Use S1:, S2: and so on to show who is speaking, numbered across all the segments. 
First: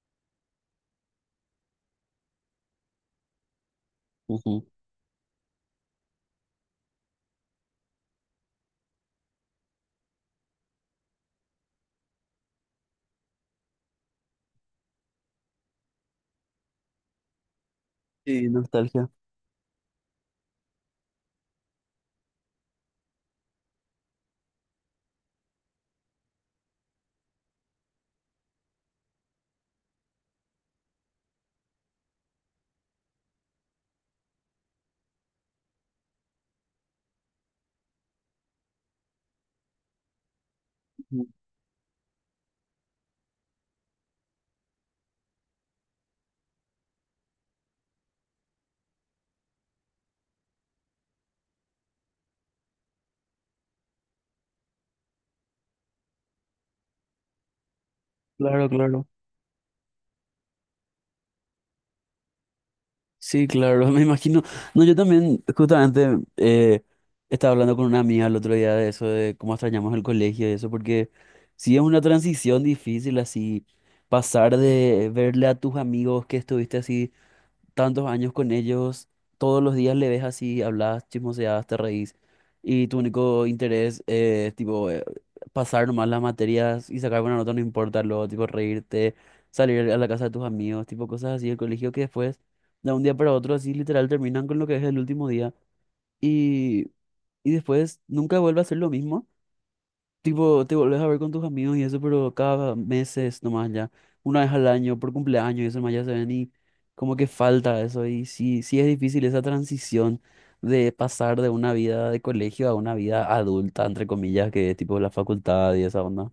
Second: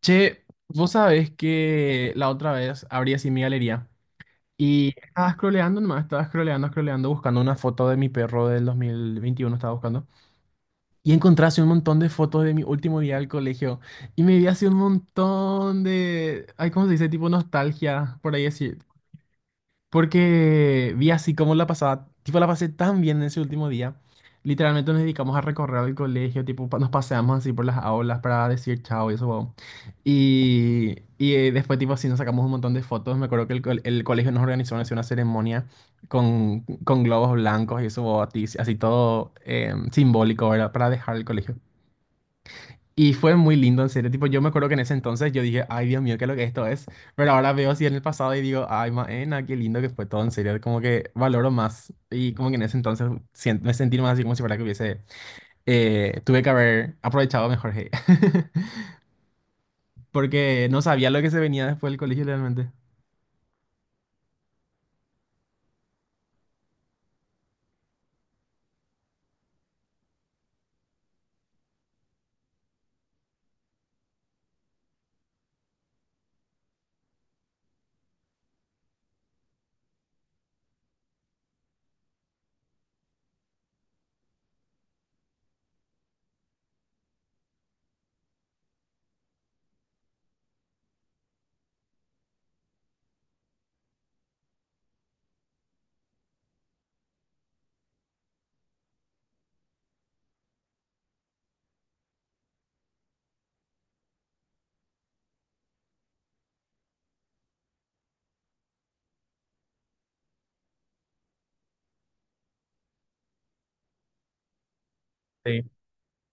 S1: Che, vos sabés que la otra vez abrí así mi galería
S2: Ujú.
S1: y estaba scrolleando nomás, estaba scrolleando, scrolleando, buscando una foto de mi perro del 2021, estaba buscando. Y encontré así un montón de fotos de mi último día del colegio y me vi así un montón de, ay, ¿cómo se dice? Tipo nostalgia, por ahí
S2: Sí,
S1: así,
S2: nostalgia.
S1: porque vi así como la pasaba, tipo la pasé tan bien en ese último día. Literalmente nos dedicamos a recorrer el colegio, tipo nos paseamos así por las aulas para decir chao y eso, wow. Y, después tipo así nos sacamos un montón de fotos. Me acuerdo que el colegio nos organizó así una ceremonia con globos blancos y eso, wow, así todo simbólico, ¿verdad? Para dejar el
S2: Ujú.
S1: colegio. Y fue muy lindo, en serio. Tipo, yo me acuerdo que en ese entonces yo dije, ay, Dios mío, qué es lo que esto es. Pero ahora veo así en el pasado y digo, ay, maena, qué lindo que fue todo, en serio. Como que valoro más. Y como que en ese entonces me sentí más así como si fuera que hubiese, tuve que haber aprovechado mejor, hey.
S2: Claro, claro.
S1: Porque no sabía lo que se venía después del colegio realmente.
S2: Sí, claro, me imagino. No, yo también, justamente, estaba hablando con una amiga el otro día de eso, de cómo extrañamos el colegio y eso, porque sí es una transición difícil así, pasar de verle a tus amigos que estuviste así tantos años con ellos, todos los días le ves así, hablas, chismoseas, te reís, y tu único interés es tipo pasar nomás las materias y sacar buena nota, no importa lo, tipo reírte, salir a la casa de tus amigos, tipo cosas así, el colegio que después, de un día para otro, así literal terminan con lo que es el último día y, y después nunca vuelve a ser lo mismo. Tipo, te volvés a ver con tus amigos y eso, pero cada meses nomás ya, una vez al año, por cumpleaños y eso nomás ya se ven y como que falta eso. Y sí, sí es difícil esa transición de pasar de una vida de colegio a una vida adulta, entre comillas, que es tipo la
S1: Sí.
S2: facultad y esa onda.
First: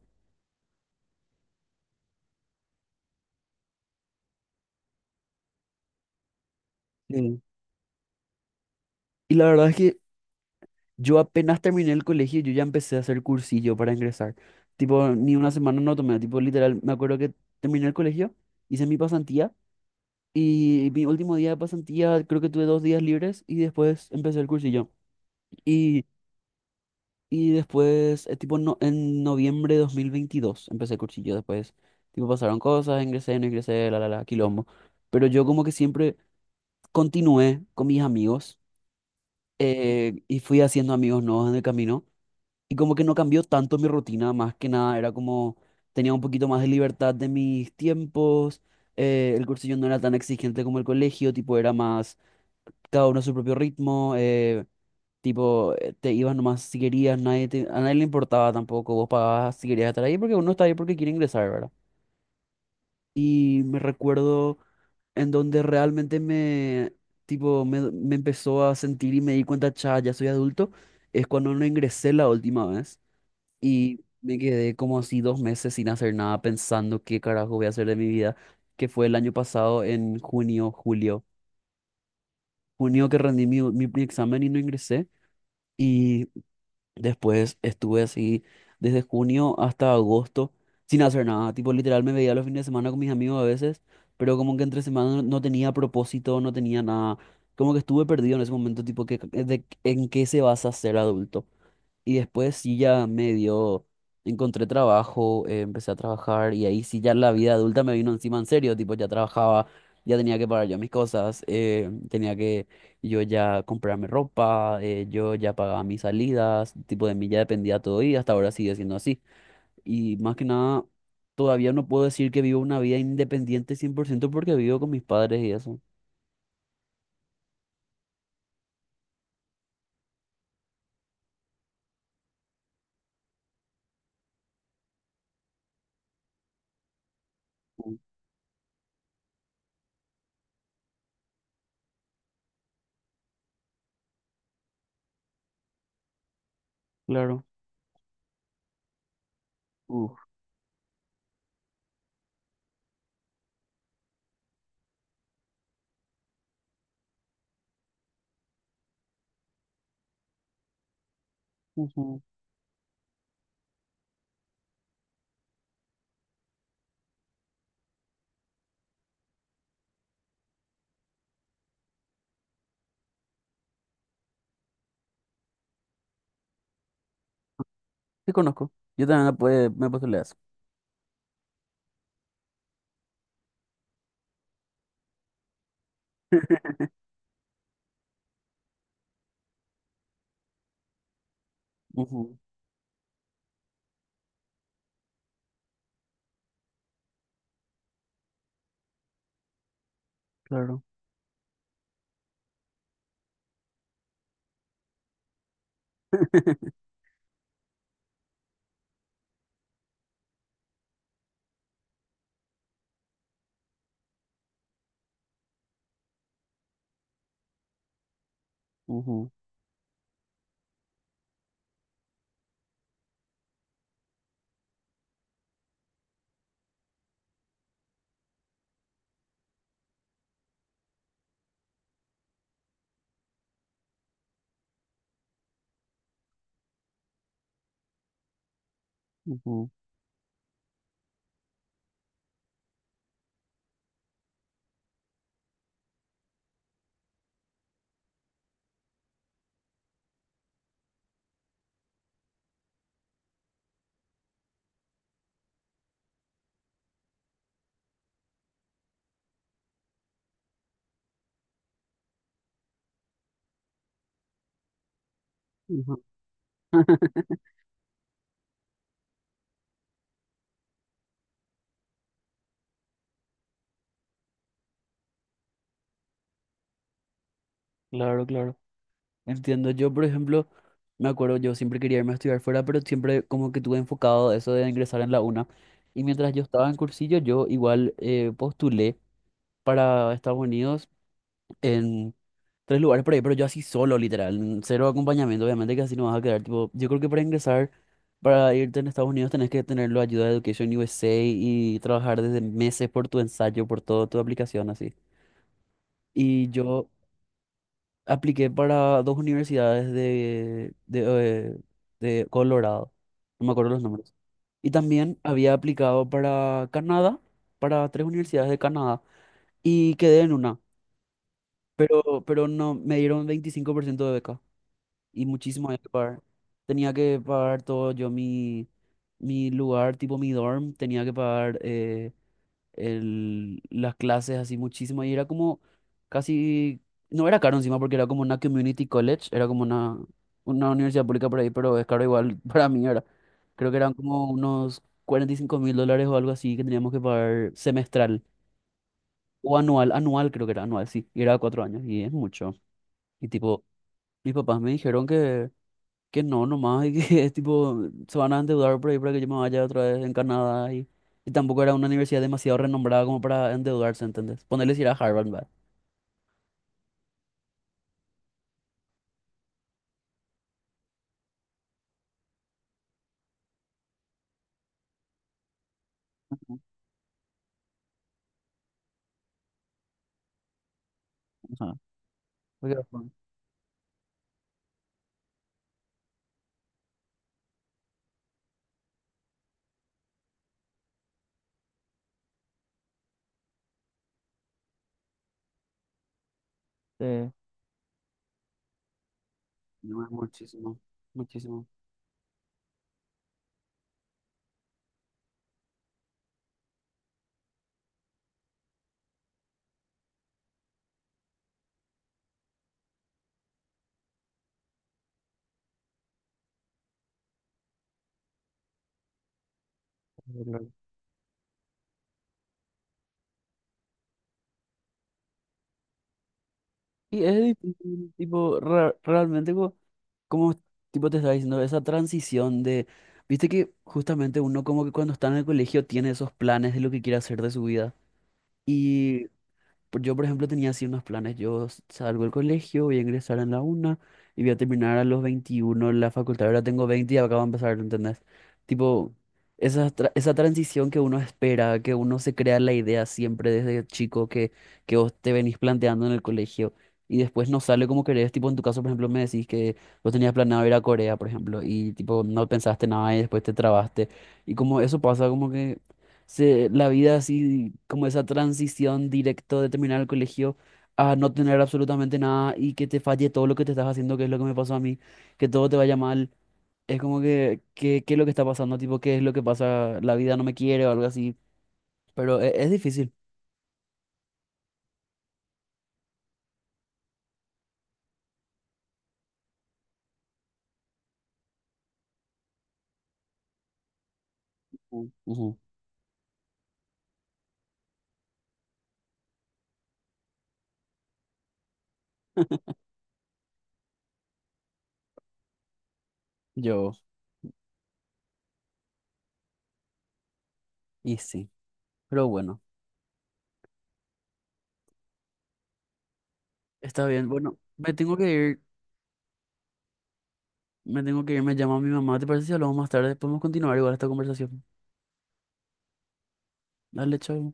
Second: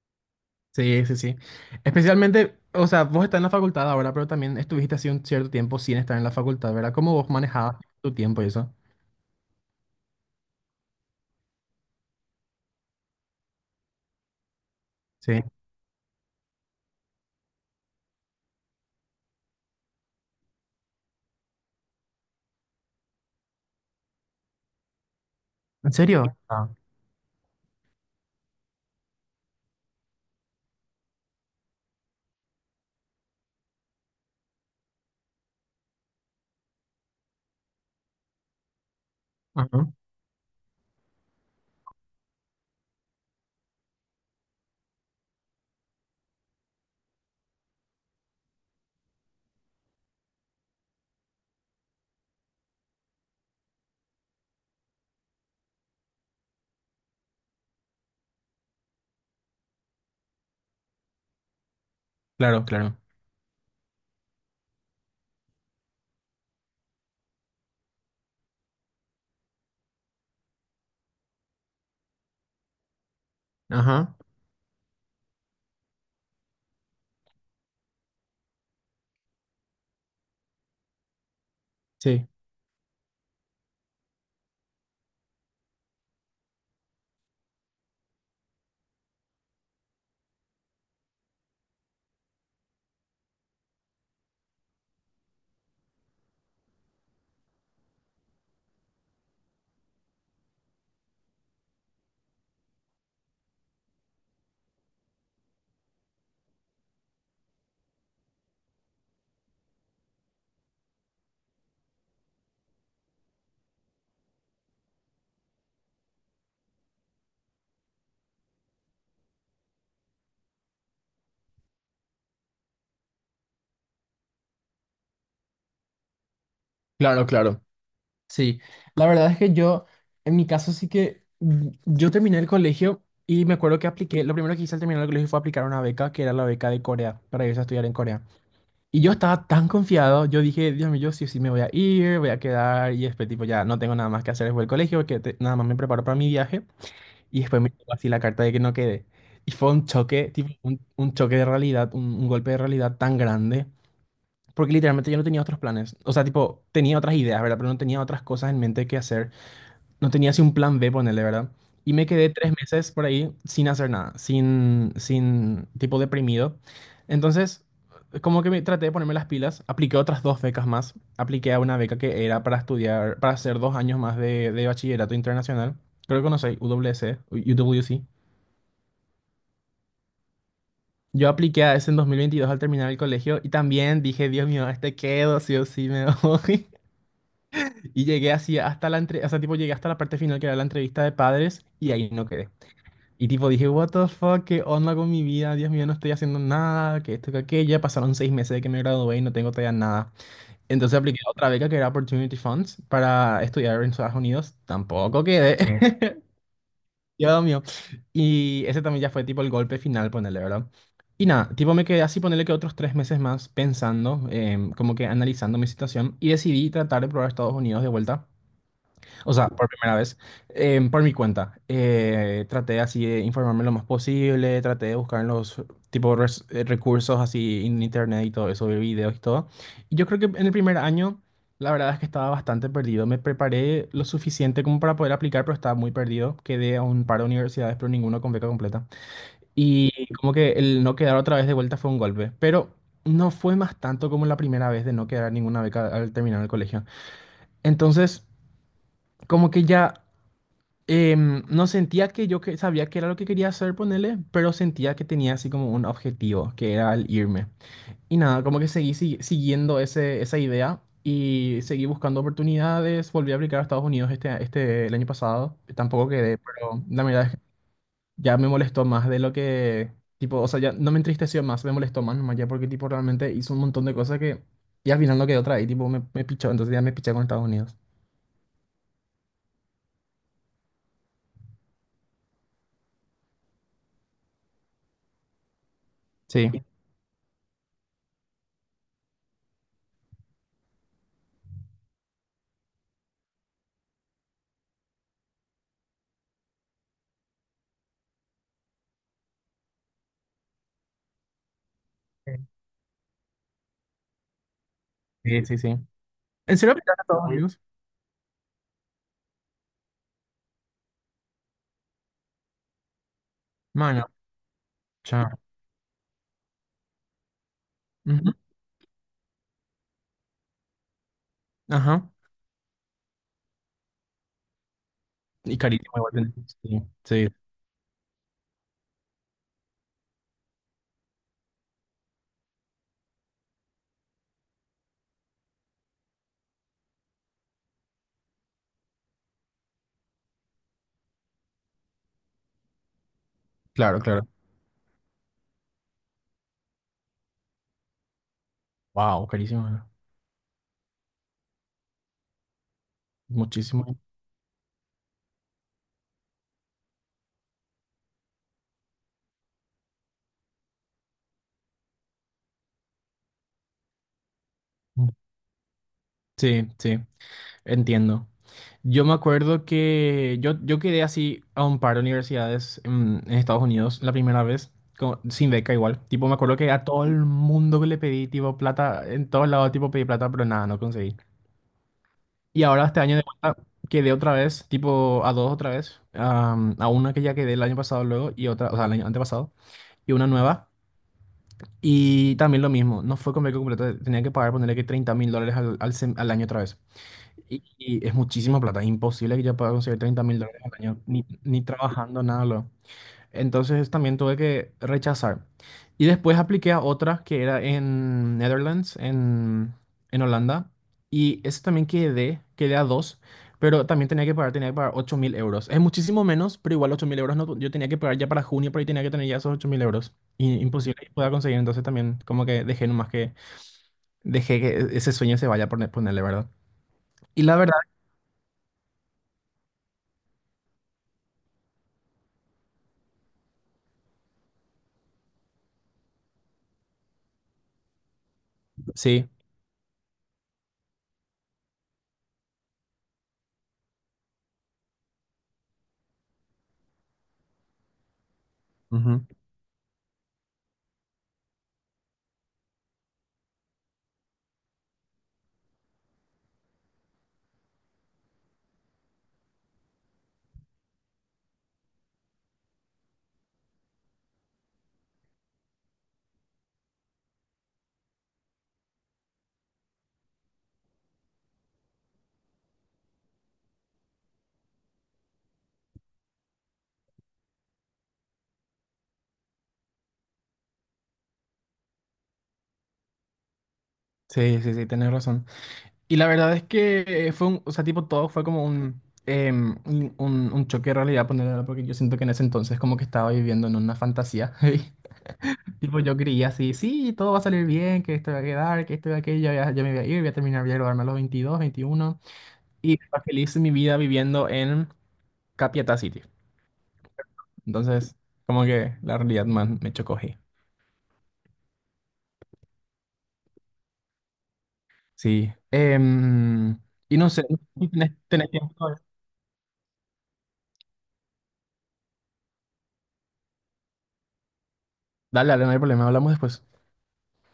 S1: Sí, sí, sí. Especialmente, o sea, vos estás en la facultad ahora, pero también estuviste así un cierto tiempo sin estar en la facultad, ¿verdad? ¿Cómo vos
S2: Sí.
S1: manejabas tu tiempo y eso?
S2: Y la verdad es que yo apenas terminé el colegio, yo ya empecé a hacer cursillo para ingresar. Tipo, ni
S1: Sí.
S2: una semana no tomé, tipo, literal, me acuerdo que terminé el colegio, hice mi pasantía. Y mi último día de pasantía, creo que tuve 2 días libres y después empecé el cursillo.
S1: ¿En
S2: Y,
S1: serio? Ah.
S2: y después, tipo, no, en noviembre de 2022 empecé el cursillo. Después, tipo, pasaron cosas, ingresé, no ingresé, quilombo. Pero yo como que siempre continué con mis amigos
S1: Ajá.
S2: y fui haciendo amigos nuevos en el camino. Y como que no cambió tanto mi rutina, más que nada, era como tenía un poquito más de libertad de mis tiempos. El cursillo no era tan exigente como el colegio, tipo, era más cada uno a su propio ritmo, te ibas nomás si querías, nadie te- a nadie le importaba tampoco, vos pagabas si querías estar ahí porque uno está ahí porque quiere ingresar, ¿verdad?
S1: Claro, claro.
S2: Y me recuerdo en donde realmente me empezó a sentir y me di cuenta, cha, ya soy adulto, es cuando no ingresé la última vez y
S1: Ajá,
S2: me quedé como así 2 meses sin hacer nada pensando qué carajo voy a hacer de mi vida, que fue el año pasado en junio, julio.
S1: sí,
S2: Junio que rendí mi examen y no ingresé. Y después estuve así desde junio hasta agosto sin hacer nada. Tipo, literal me veía los fines de semana con mis amigos a veces, pero como que entre semana no tenía propósito, no tenía nada. Como que estuve perdido en ese momento, tipo, ¿en qué se vas a ser adulto? Y después sí ya me dio, encontré trabajo, empecé a trabajar y ahí sí ya la vida adulta me vino encima en serio, tipo ya trabajaba, ya tenía que pagar yo mis cosas, tenía que yo ya comprarme ropa, yo ya pagaba mis salidas, tipo de mí ya dependía todo y hasta ahora sigue siendo así. Y más que nada, todavía no puedo decir que vivo una vida independiente 100% porque vivo con mis padres y eso.
S1: claro, claro. Sí, la verdad es que yo, en mi caso sí que, yo terminé el colegio y me acuerdo que apliqué, lo primero que hice al terminar el colegio fue aplicar una beca, que era la beca de Corea, para irse a estudiar en
S2: Mm.
S1: Corea. Y yo estaba tan confiado, yo dije, Dios mío, yo sí o sí me voy a ir, voy a quedar, y después tipo ya no tengo nada más que hacer después del colegio, que nada más me preparo para mi viaje, y
S2: Claro.
S1: después me llegó así la carta de que no quedé. Y fue un
S2: Uf.
S1: choque, tipo un choque de realidad, un golpe de realidad tan grande. Porque literalmente yo no tenía otros planes. O sea, tipo, tenía otras ideas, ¿verdad? Pero no tenía otras cosas en mente que hacer. No tenía así un plan B, ponerle, ¿verdad? Y me
S2: Ujú.
S1: quedé 3 meses por ahí sin hacer nada, sin, tipo, deprimido. Entonces, como que me traté de ponerme las pilas, apliqué otras dos becas más. Apliqué a una beca que era para estudiar, para hacer 2 años más de bachillerato internacional. Creo que conocéis, UWC, U W C.
S2: Te conozco. Yo también me puede, me puedo leer eso.
S1: Yo apliqué a ese en 2022 al terminar el colegio y también dije, Dios mío, a este quedo, sí o sí me voy. Y llegué así hasta la entre, o sea, tipo llegué hasta la parte final que era la entrevista de padres y ahí no quedé. Y tipo dije, what the fuck, qué onda con mi vida, Dios mío, no estoy haciendo nada, que esto, que aquello. Ya pasaron 6 meses de que me gradué y no tengo todavía nada.
S2: Claro.
S1: Entonces apliqué a otra beca que era Opportunity Funds para estudiar en Estados Unidos. Tampoco quedé. Dios mío. Y ese también ya fue tipo el golpe final, ponele, ¿verdad? Y nada, tipo me quedé así, ponerle que otros 3 meses más pensando, como que analizando mi situación y decidí tratar de probar Estados Unidos de vuelta.
S2: Ujú,
S1: O sea, por primera vez, por mi cuenta. Traté así de informarme lo más posible, traté de buscar en los tipo recursos así en internet y todo eso, ver videos y todo. Y yo creo que en el primer año, la verdad es que estaba bastante perdido. Me preparé lo suficiente como para poder aplicar, pero estaba muy perdido. Quedé a un par de universidades, pero ninguno con beca completa.
S2: ujú,
S1: Y como que el no quedar otra vez de vuelta fue un golpe. Pero no fue más tanto como la primera vez de no quedar ninguna beca al terminar el colegio. Entonces, como que ya no sentía que yo que sabía que era lo que quería hacer, ponele, pero sentía que tenía así como un objetivo, que era el irme. Y nada, como que seguí siguiendo esa idea y seguí buscando oportunidades. Volví a aplicar a Estados Unidos este, el año pasado.
S2: ujú.
S1: Tampoco quedé, pero la verdad es que ya me molestó más de lo que, tipo, o sea, ya no me entristeció más, me molestó más nomás ya porque, tipo, realmente hizo un montón de cosas que, y al final no quedó otra y, tipo, me pichó, entonces ya me piché con Estados Unidos.
S2: Claro, claro. Entiendo. Yo, por ejemplo, me acuerdo, yo siempre quería irme a estudiar fuera, pero siempre como que tuve enfocado eso de ingresar en la UNA. Y mientras yo
S1: Sí.
S2: estaba en cursillo, yo igual postulé para Estados Unidos en tres lugares por ahí, pero yo así solo, literal, en cero acompañamiento, obviamente que así no vas a quedar. Tipo, yo creo que para ingresar, para irte en Estados Unidos, tenés que tener la ayuda de Education USA y trabajar desde meses por tu ensayo, por toda tu aplicación, así.
S1: Sí, sí, sí.
S2: Y
S1: ¿En serio
S2: yo
S1: aplicaste a Estados Unidos?
S2: apliqué para dos universidades eh, de Colorado, no me acuerdo los nombres. Y también
S1: Chao.
S2: había aplicado para Canadá, para tres
S1: Ujú,
S2: universidades de Canadá, y quedé en una,
S1: ajá.
S2: pero no, me dieron 25% de beca y
S1: Y
S2: muchísimo había que
S1: carísimo
S2: pagar.
S1: igualmente. Sí,
S2: Tenía que
S1: sí,
S2: pagar todo yo, mi lugar, tipo mi dorm, tenía que pagar las clases así muchísimo y era como casi, no era caro encima porque era como una community college, era como una universidad pública por ahí, pero es caro igual para mí era. Creo que eran
S1: claro, claro.
S2: como unos 45.000 dólares o algo así que teníamos que pagar semestral
S1: Wow,
S2: o
S1: carísimo. ¿No?
S2: anual, anual creo que era anual, sí, y era 4 años y es mucho. Y tipo,
S1: Muchísimo.
S2: mis papás me dijeron que... Que no, nomás, y que es tipo, se van a endeudar por ahí para que yo me vaya otra vez en Canadá y tampoco era una universidad demasiado renombrada como para endeudarse, ¿entendés? Ponerles ir a Harvard, ¿verdad?
S1: Sí, sí, entiendo. Yo me acuerdo que yo, quedé así a un par de universidades en Estados Unidos la primera vez, sin beca igual. Tipo, me acuerdo que a todo el mundo que le pedí, tipo, plata, en todos lados, tipo, pedí plata, pero nada, no conseguí.
S2: Ajá.
S1: Y
S2: Porque,
S1: ahora este
S2: bueno,
S1: año de vuelta quedé otra vez, tipo, a dos otra vez, a una que ya quedé el año pasado luego y otra, o sea, el año antepasado, y una nueva. Y también lo mismo, no fue convenio completo, tenía que pagar, ponerle que $30.000 al año otra vez.
S2: eh,
S1: Y es muchísima plata, imposible que yo pueda conseguir
S2: no es
S1: $30.000 al
S2: muchísimo,
S1: año, ni
S2: muchísimo.
S1: trabajando, nada. Entonces también tuve que rechazar. Y después apliqué a otra que era en Netherlands, en Holanda. Y ese también quedé a dos, pero también tenía que pagar 8.000 euros. Es muchísimo menos, pero igual 8.000 € no, yo tenía que pagar ya para junio, por ahí tenía que tener ya esos 8.000 euros.
S2: Claro,
S1: Y
S2: claro.
S1: imposible que pueda conseguir, entonces también como que dejé que ese sueño se vaya por ponerle, ¿verdad?
S2: Y es
S1: Y la verdad,
S2: difícil, tipo, realmente como, tipo te estaba diciendo, esa transición de, viste que justamente uno como que cuando está en el colegio tiene esos planes de lo que quiere hacer de su vida.
S1: sí.
S2: Yo, por ejemplo, tenía así unos planes. Salgo del colegio, voy a ingresar en la una y voy a terminar a los 21 la facultad. Ahora tengo 20 y acabo de empezar, ¿entendés? Tipo,
S1: Ujú,
S2: esa transición que uno espera, que uno se crea la idea siempre desde chico que vos te venís planteando en el colegio y después no sale como querés. Tipo, en tu caso, por ejemplo, me decís que vos tenías planeado ir a Corea, por ejemplo, y tipo, no pensaste nada y después te trabaste. Y como eso pasa, como que la vida así, como esa transición directo de terminar el colegio a no tener absolutamente nada y que te falle todo lo que te estás haciendo, que es lo que me pasó a mí, que todo te vaya mal. Es como que, ¿qué es lo que está pasando? Tipo, ¿qué es lo que pasa? La vida no me quiere o algo así. Pero es difícil.
S1: sí, sí, sí, tenés razón. Y la verdad es que fue un, o sea, tipo, todo fue como un, em, un choque de realidad, ponerlo, porque yo siento que en ese entonces como que estaba viviendo en una fantasía. ¿Sí?
S2: Ujú, ujú.
S1: Tipo, yo creía así, sí, todo va a salir bien, que esto va a quedar, que esto va a aquello, ya me voy a ir, voy a terminar, voy a graduarme a los 22, 21. Y estaba feliz mi vida viviendo en Capiatá City.
S2: Yo,
S1: Entonces, como que la realidad más me chocó ahí.
S2: y sí. Pero bueno,
S1: Sí. Em,
S2: está
S1: y
S2: bien.
S1: no sé,
S2: Bueno, me
S1: ¿tenés,
S2: tengo que
S1: tenés
S2: ir.
S1: tiempo?
S2: Me tengo que ir. Me llama mi mamá. ¿Te parece si hablamos más tarde? Podemos continuar igual esta conversación.
S1: Dale, dale, no hay problema, hablamos después.
S2: Dale, chao.